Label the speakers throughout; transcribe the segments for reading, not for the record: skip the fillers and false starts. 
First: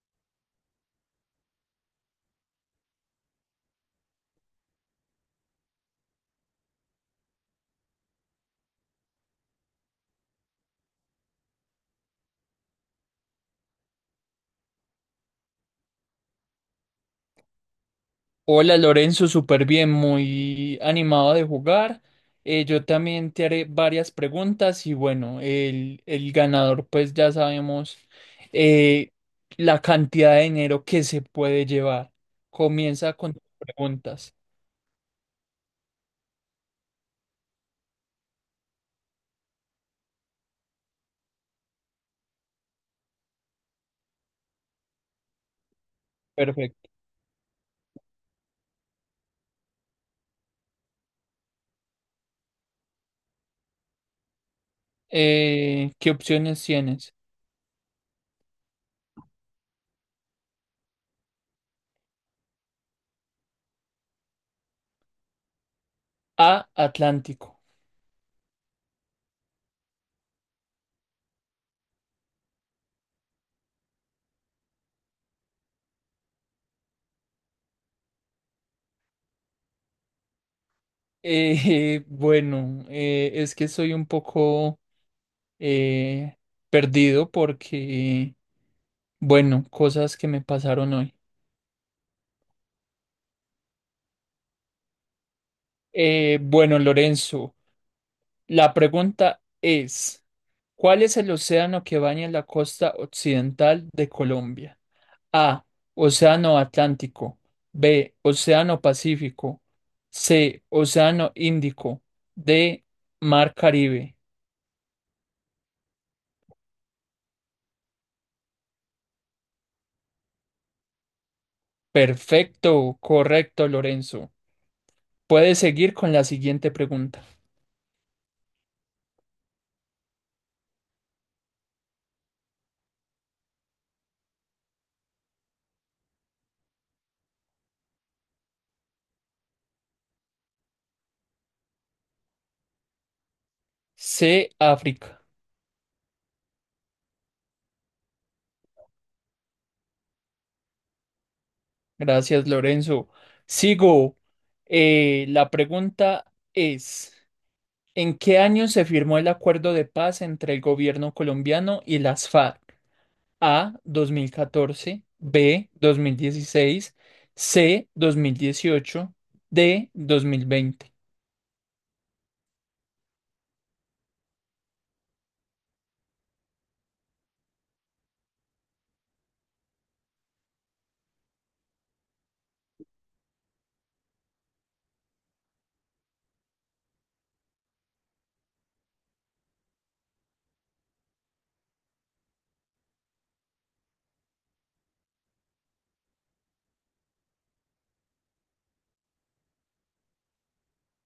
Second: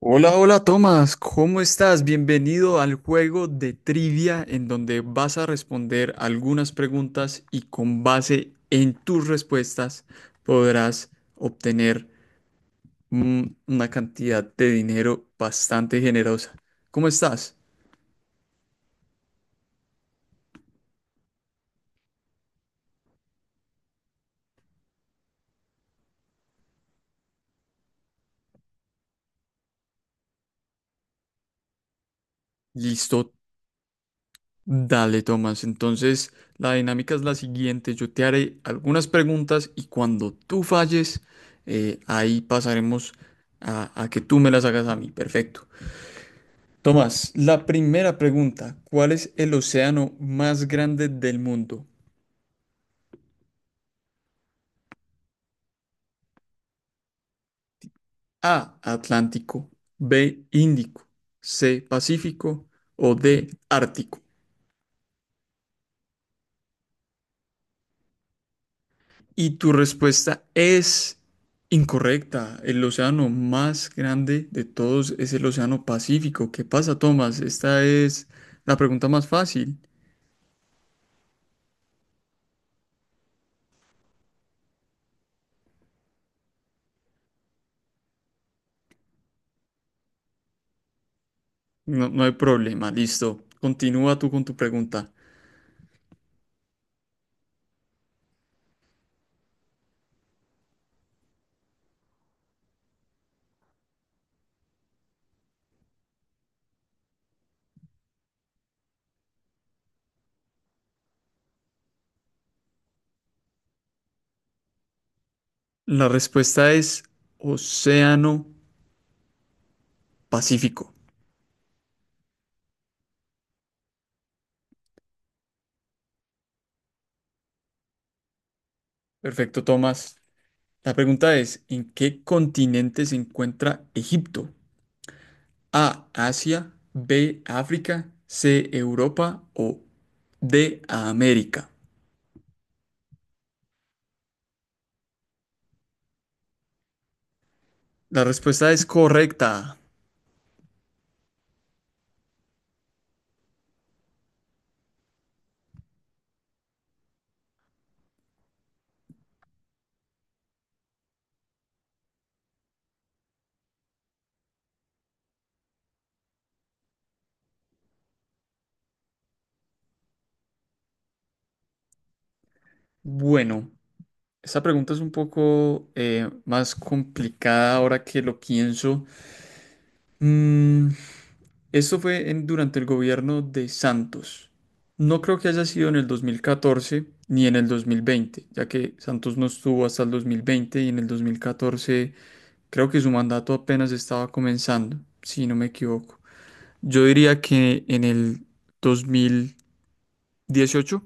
Speaker 1: Hola, hola Tomás, ¿cómo estás? Bienvenido al juego de trivia en donde vas a responder algunas preguntas y con base en tus respuestas podrás obtener una cantidad de dinero bastante generosa. ¿Cómo estás?
Speaker 2: Hola Lorenzo, súper bien, muy animado de jugar. Yo también te haré varias preguntas y bueno, el ganador pues ya sabemos eh, la cantidad de dinero que se puede llevar. Comienza
Speaker 1: Listo,
Speaker 2: con tus preguntas.
Speaker 1: dale Tomás. Entonces, la dinámica es la siguiente. Yo te haré algunas preguntas y cuando tú falles, ahí pasaremos a que tú me las hagas a mí. Perfecto.
Speaker 2: Perfecto.
Speaker 1: Tomás, la primera pregunta, ¿cuál es el océano más grande del mundo?
Speaker 2: ¿Qué opciones tienes?
Speaker 1: A, Atlántico, B, Índico, C, Pacífico o D, Ártico.
Speaker 2: A, Atlántico.
Speaker 1: Y tu respuesta es incorrecta. El océano más grande de todos es el océano Pacífico. ¿Qué pasa, Tomás? Esta es la pregunta más fácil.
Speaker 2: Bueno, es que soy un poco eh, perdido porque, bueno, cosas que me pasaron hoy.
Speaker 1: No, no hay problema, listo. Continúa tú con tu pregunta.
Speaker 2: Bueno, Lorenzo, la pregunta es, ¿cuál es el océano que baña la costa occidental de Colombia? A, Océano Atlántico, B, Océano Pacífico, C, Océano Índico, D, Mar Caribe.
Speaker 1: La respuesta es Océano Pacífico.
Speaker 2: Perfecto, correcto, Lorenzo. Puedes seguir con la siguiente pregunta.
Speaker 1: Perfecto, Tomás. La pregunta es, ¿en qué continente se encuentra Egipto? A, Asia, B, África, C, Europa o D, América.
Speaker 2: C, África.
Speaker 1: La respuesta es correcta.
Speaker 2: Gracias, Lorenzo. Sigo. La pregunta es ¿en qué año se firmó el acuerdo de paz entre el gobierno colombiano y las FARC? A. 2014, B. 2016, C. 2018, D. 2020.
Speaker 1: Bueno, esta pregunta es un poco más complicada ahora que lo pienso. Mm, esto fue durante el gobierno de Santos. No creo que haya sido en el 2014 ni en el 2020, ya que Santos no estuvo hasta el 2020 y en el 2014 creo que su mandato apenas estaba comenzando, si no me equivoco. Yo diría que en el 2018,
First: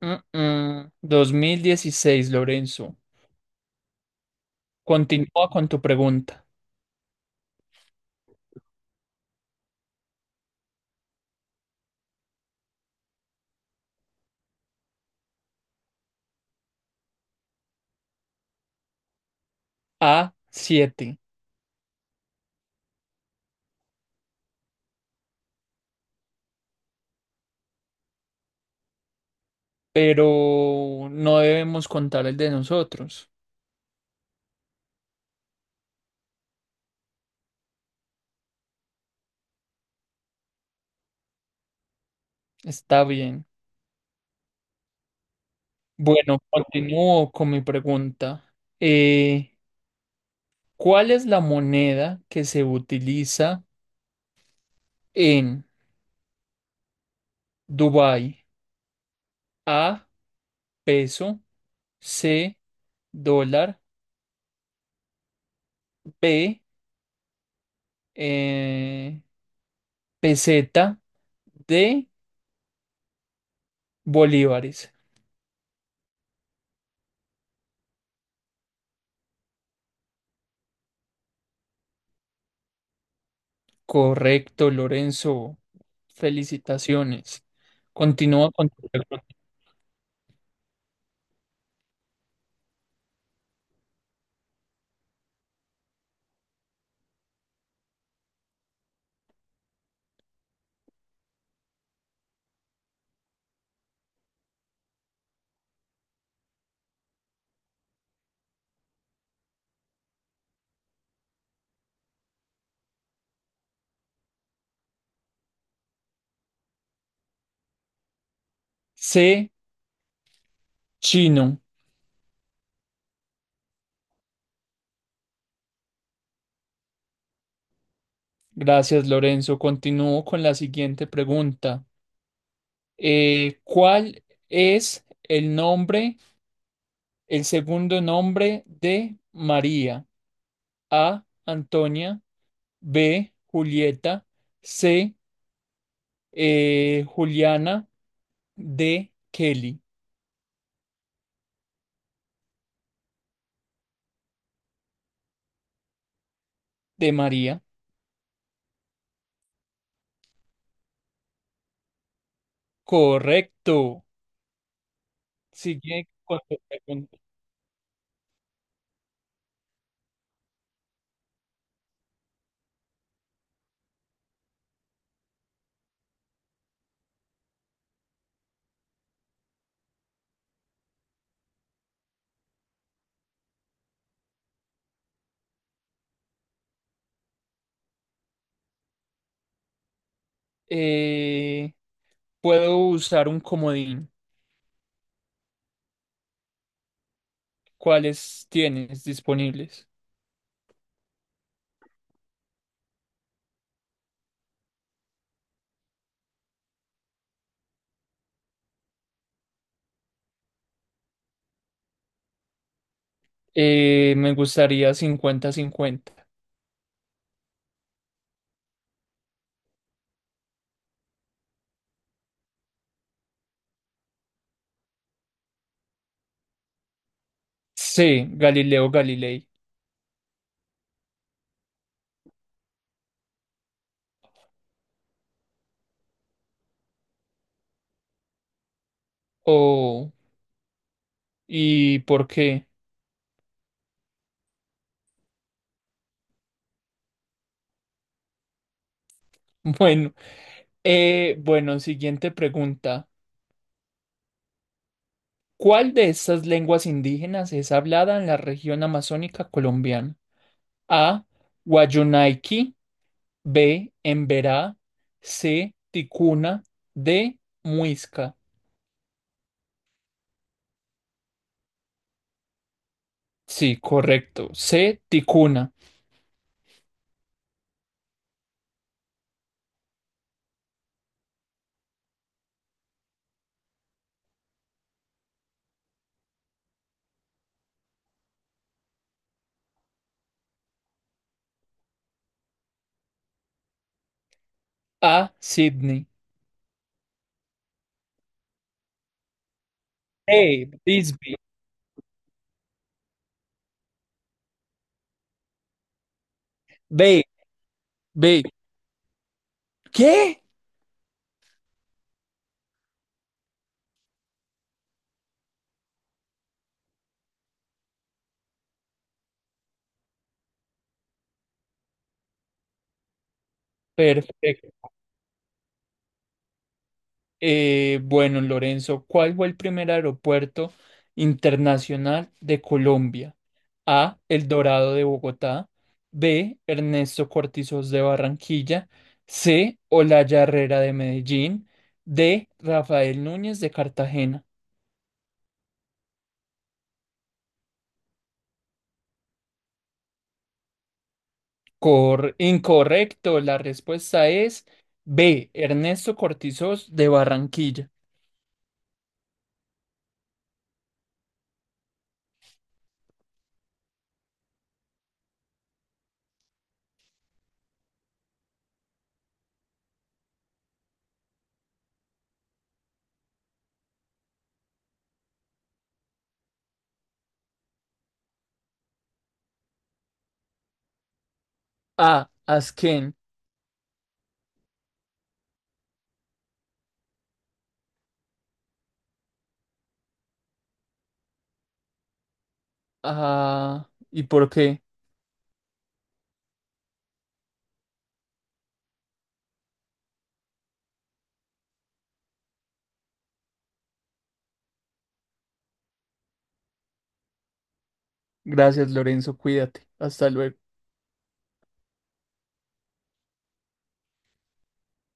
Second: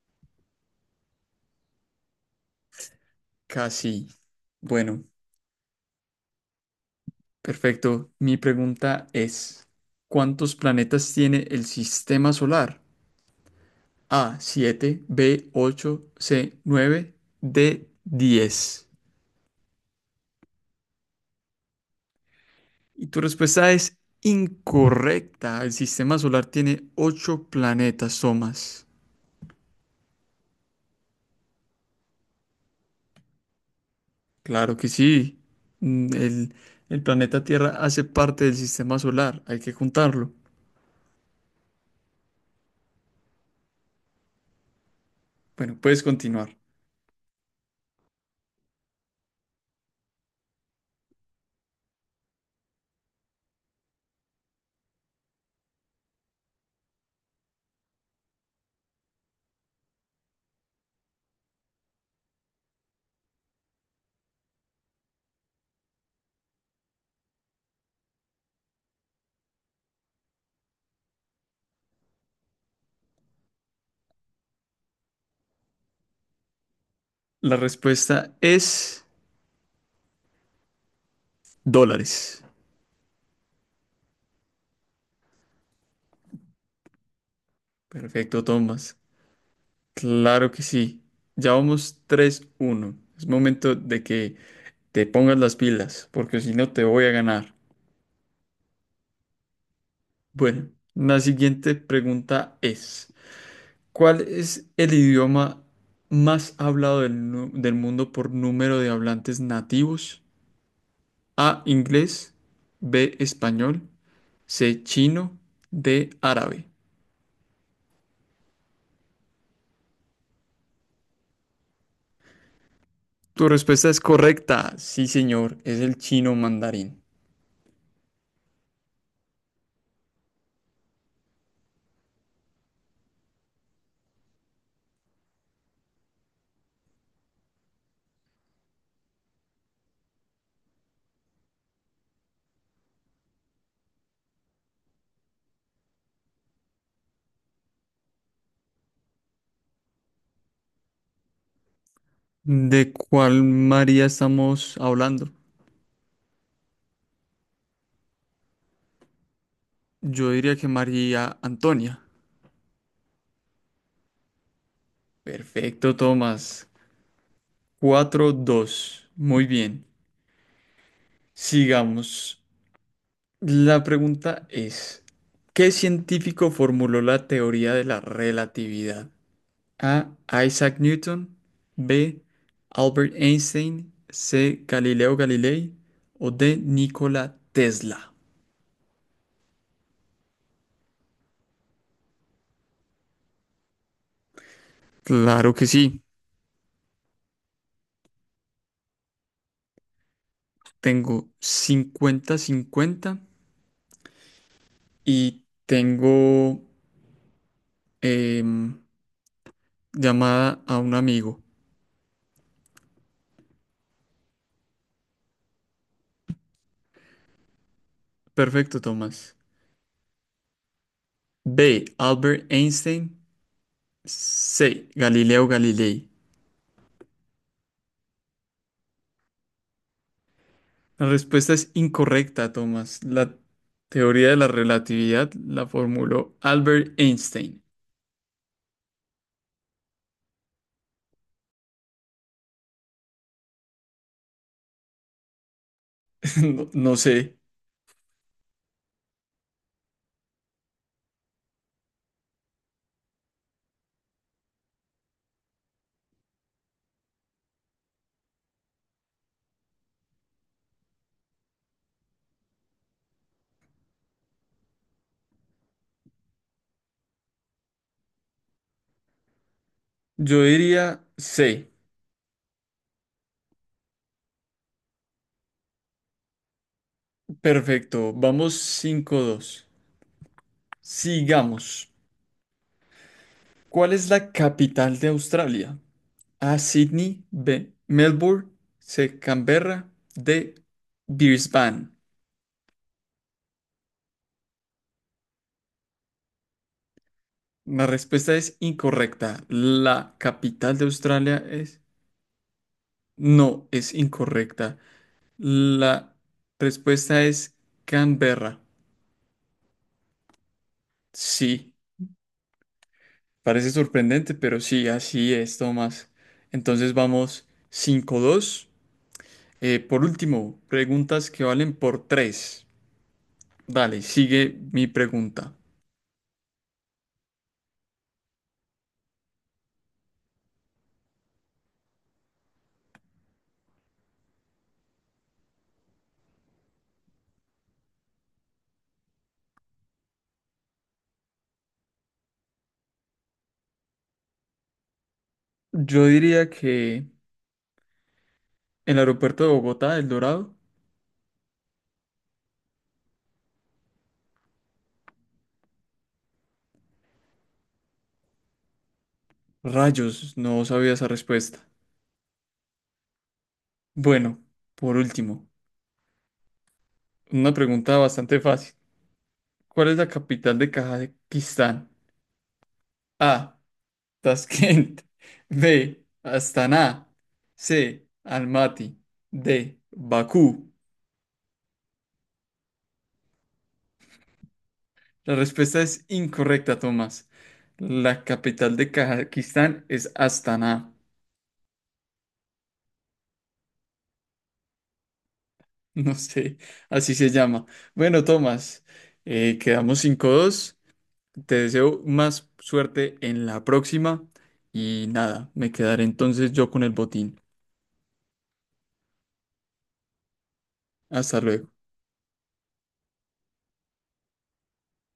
Speaker 2: Dos mil dieciséis, Lorenzo.
Speaker 1: casi. Bueno,
Speaker 2: Continúa con tu pregunta.
Speaker 1: perfecto. Mi pregunta es, ¿cuántos planetas tiene el sistema solar? A siete, B ocho, C nueve, D 10.
Speaker 2: A. siete.
Speaker 1: Y tu respuesta es incorrecta. El sistema solar tiene ocho planetas, Somas.
Speaker 2: Pero no debemos contar el de nosotros.
Speaker 1: Claro que sí. Mm, El, el planeta Tierra hace parte del sistema solar. Hay que juntarlo.
Speaker 2: Está bien.
Speaker 1: Bueno, puedes
Speaker 2: Bueno,
Speaker 1: continuar.
Speaker 2: continúo con mi pregunta. Eh, ¿cuál es la moneda que se utiliza en Dubái? A, peso, C, dólar, B, eh, peseta, D, bolívares.
Speaker 1: La respuesta es dólares.
Speaker 2: Correcto, Lorenzo. Felicitaciones.
Speaker 1: Perfecto,
Speaker 2: Continúa con tu
Speaker 1: Tomás.
Speaker 2: pregunta.
Speaker 1: Claro que sí. Ya vamos 3-1. Es momento de que te pongas las pilas, porque si no te voy a ganar. Bueno, la siguiente pregunta es, ¿cuál es el idioma más hablado del mundo por número de hablantes nativos? A, inglés, B, español, C, chino, D, árabe.
Speaker 2: C, chino.
Speaker 1: Tu respuesta es correcta, sí señor, es el chino mandarín.
Speaker 2: Gracias, Lorenzo. Continúo con la siguiente pregunta. ¿Cuál es el nombre, el segundo nombre de María? A. Antonia. B. Julieta. C. Juliana. D. Kelly.
Speaker 1: ¿De cuál María estamos hablando?
Speaker 2: De María.
Speaker 1: Yo diría que María Antonia.
Speaker 2: Correcto.
Speaker 1: Perfecto,
Speaker 2: Sigue con tu
Speaker 1: Tomás.
Speaker 2: pregunta.
Speaker 1: 4-2. Muy bien. Sigamos. La pregunta es, ¿qué científico formuló la teoría de la relatividad? A. Isaac Newton. B. Albert Einstein. C. Galileo Galilei. O D. Nikola Tesla.
Speaker 2: Eh, puedo usar un comodín.
Speaker 1: Claro que sí.
Speaker 2: ¿Cuáles tienes disponibles?
Speaker 1: Tengo 50-50 y tengo em, llamada a un amigo.
Speaker 2: Me gustaría cincuenta-cincuenta.
Speaker 1: Perfecto, Tomás. B. Albert Einstein. C. Galileo Galilei.
Speaker 2: C. Galileo Galilei.
Speaker 1: La respuesta es incorrecta, Thomas. La teoría de la relatividad la formuló Albert Einstein.
Speaker 2: Oh, ¿y por qué?
Speaker 1: No, no sé.
Speaker 2: Bueno, bueno, siguiente pregunta. ¿Cuál de estas lenguas indígenas es hablada en la región amazónica colombiana? A. Guayunaiki, B. Emberá, C. Ticuna, D. Muisca.
Speaker 1: Yo diría C.
Speaker 2: Sí, correcto. C. Ticuna.
Speaker 1: Perfecto. Vamos 5-2. Sigamos. ¿Cuál es la capital de Australia? A. Sydney. B. Melbourne. C. Canberra. D. Brisbane.
Speaker 2: A. Sydney.
Speaker 1: La respuesta es incorrecta. La
Speaker 2: B.
Speaker 1: capital de Australia
Speaker 2: Bisbee.
Speaker 1: es. No, es incorrecta. La respuesta
Speaker 2: B.
Speaker 1: es
Speaker 2: B.
Speaker 1: Canberra.
Speaker 2: ¿Qué?
Speaker 1: Sí, parece sorprendente, pero sí, así es, Tomás. Entonces vamos 5-2. Por último, preguntas que valen por 3. Dale, sigue
Speaker 2: Perfecto.
Speaker 1: mi pregunta.
Speaker 2: Bueno, Lorenzo, ¿cuál fue el primer aeropuerto internacional de Colombia? A. El Dorado de Bogotá. B. Ernesto Cortizos de Barranquilla. C. Olaya Herrera de Medellín. D. Rafael Núñez de Cartagena.
Speaker 1: Yo diría que el aeropuerto de Bogotá, El Dorado.
Speaker 2: Incorrecto, la respuesta es B. Ernesto Cortizos de Barranquilla.
Speaker 1: Rayos, no sabía esa respuesta. Bueno, por último. Una pregunta bastante fácil. ¿Cuál es la capital de Kazajistán? A. Tashkent. B. Astana. C. Almaty. D. Bakú.
Speaker 2: A. Asquén.
Speaker 1: La respuesta es incorrecta, Tomás. La capital de Kazajistán es Astana.
Speaker 2: Ah, ¿y por qué?
Speaker 1: No sé, así se llama. Bueno, Tomás, quedamos 5-2. Te deseo más suerte en la próxima. Y nada, me quedaré entonces yo con el botín.
Speaker 2: Gracias, Lorenzo, cuídate. Hasta luego.
Speaker 1: Hasta luego.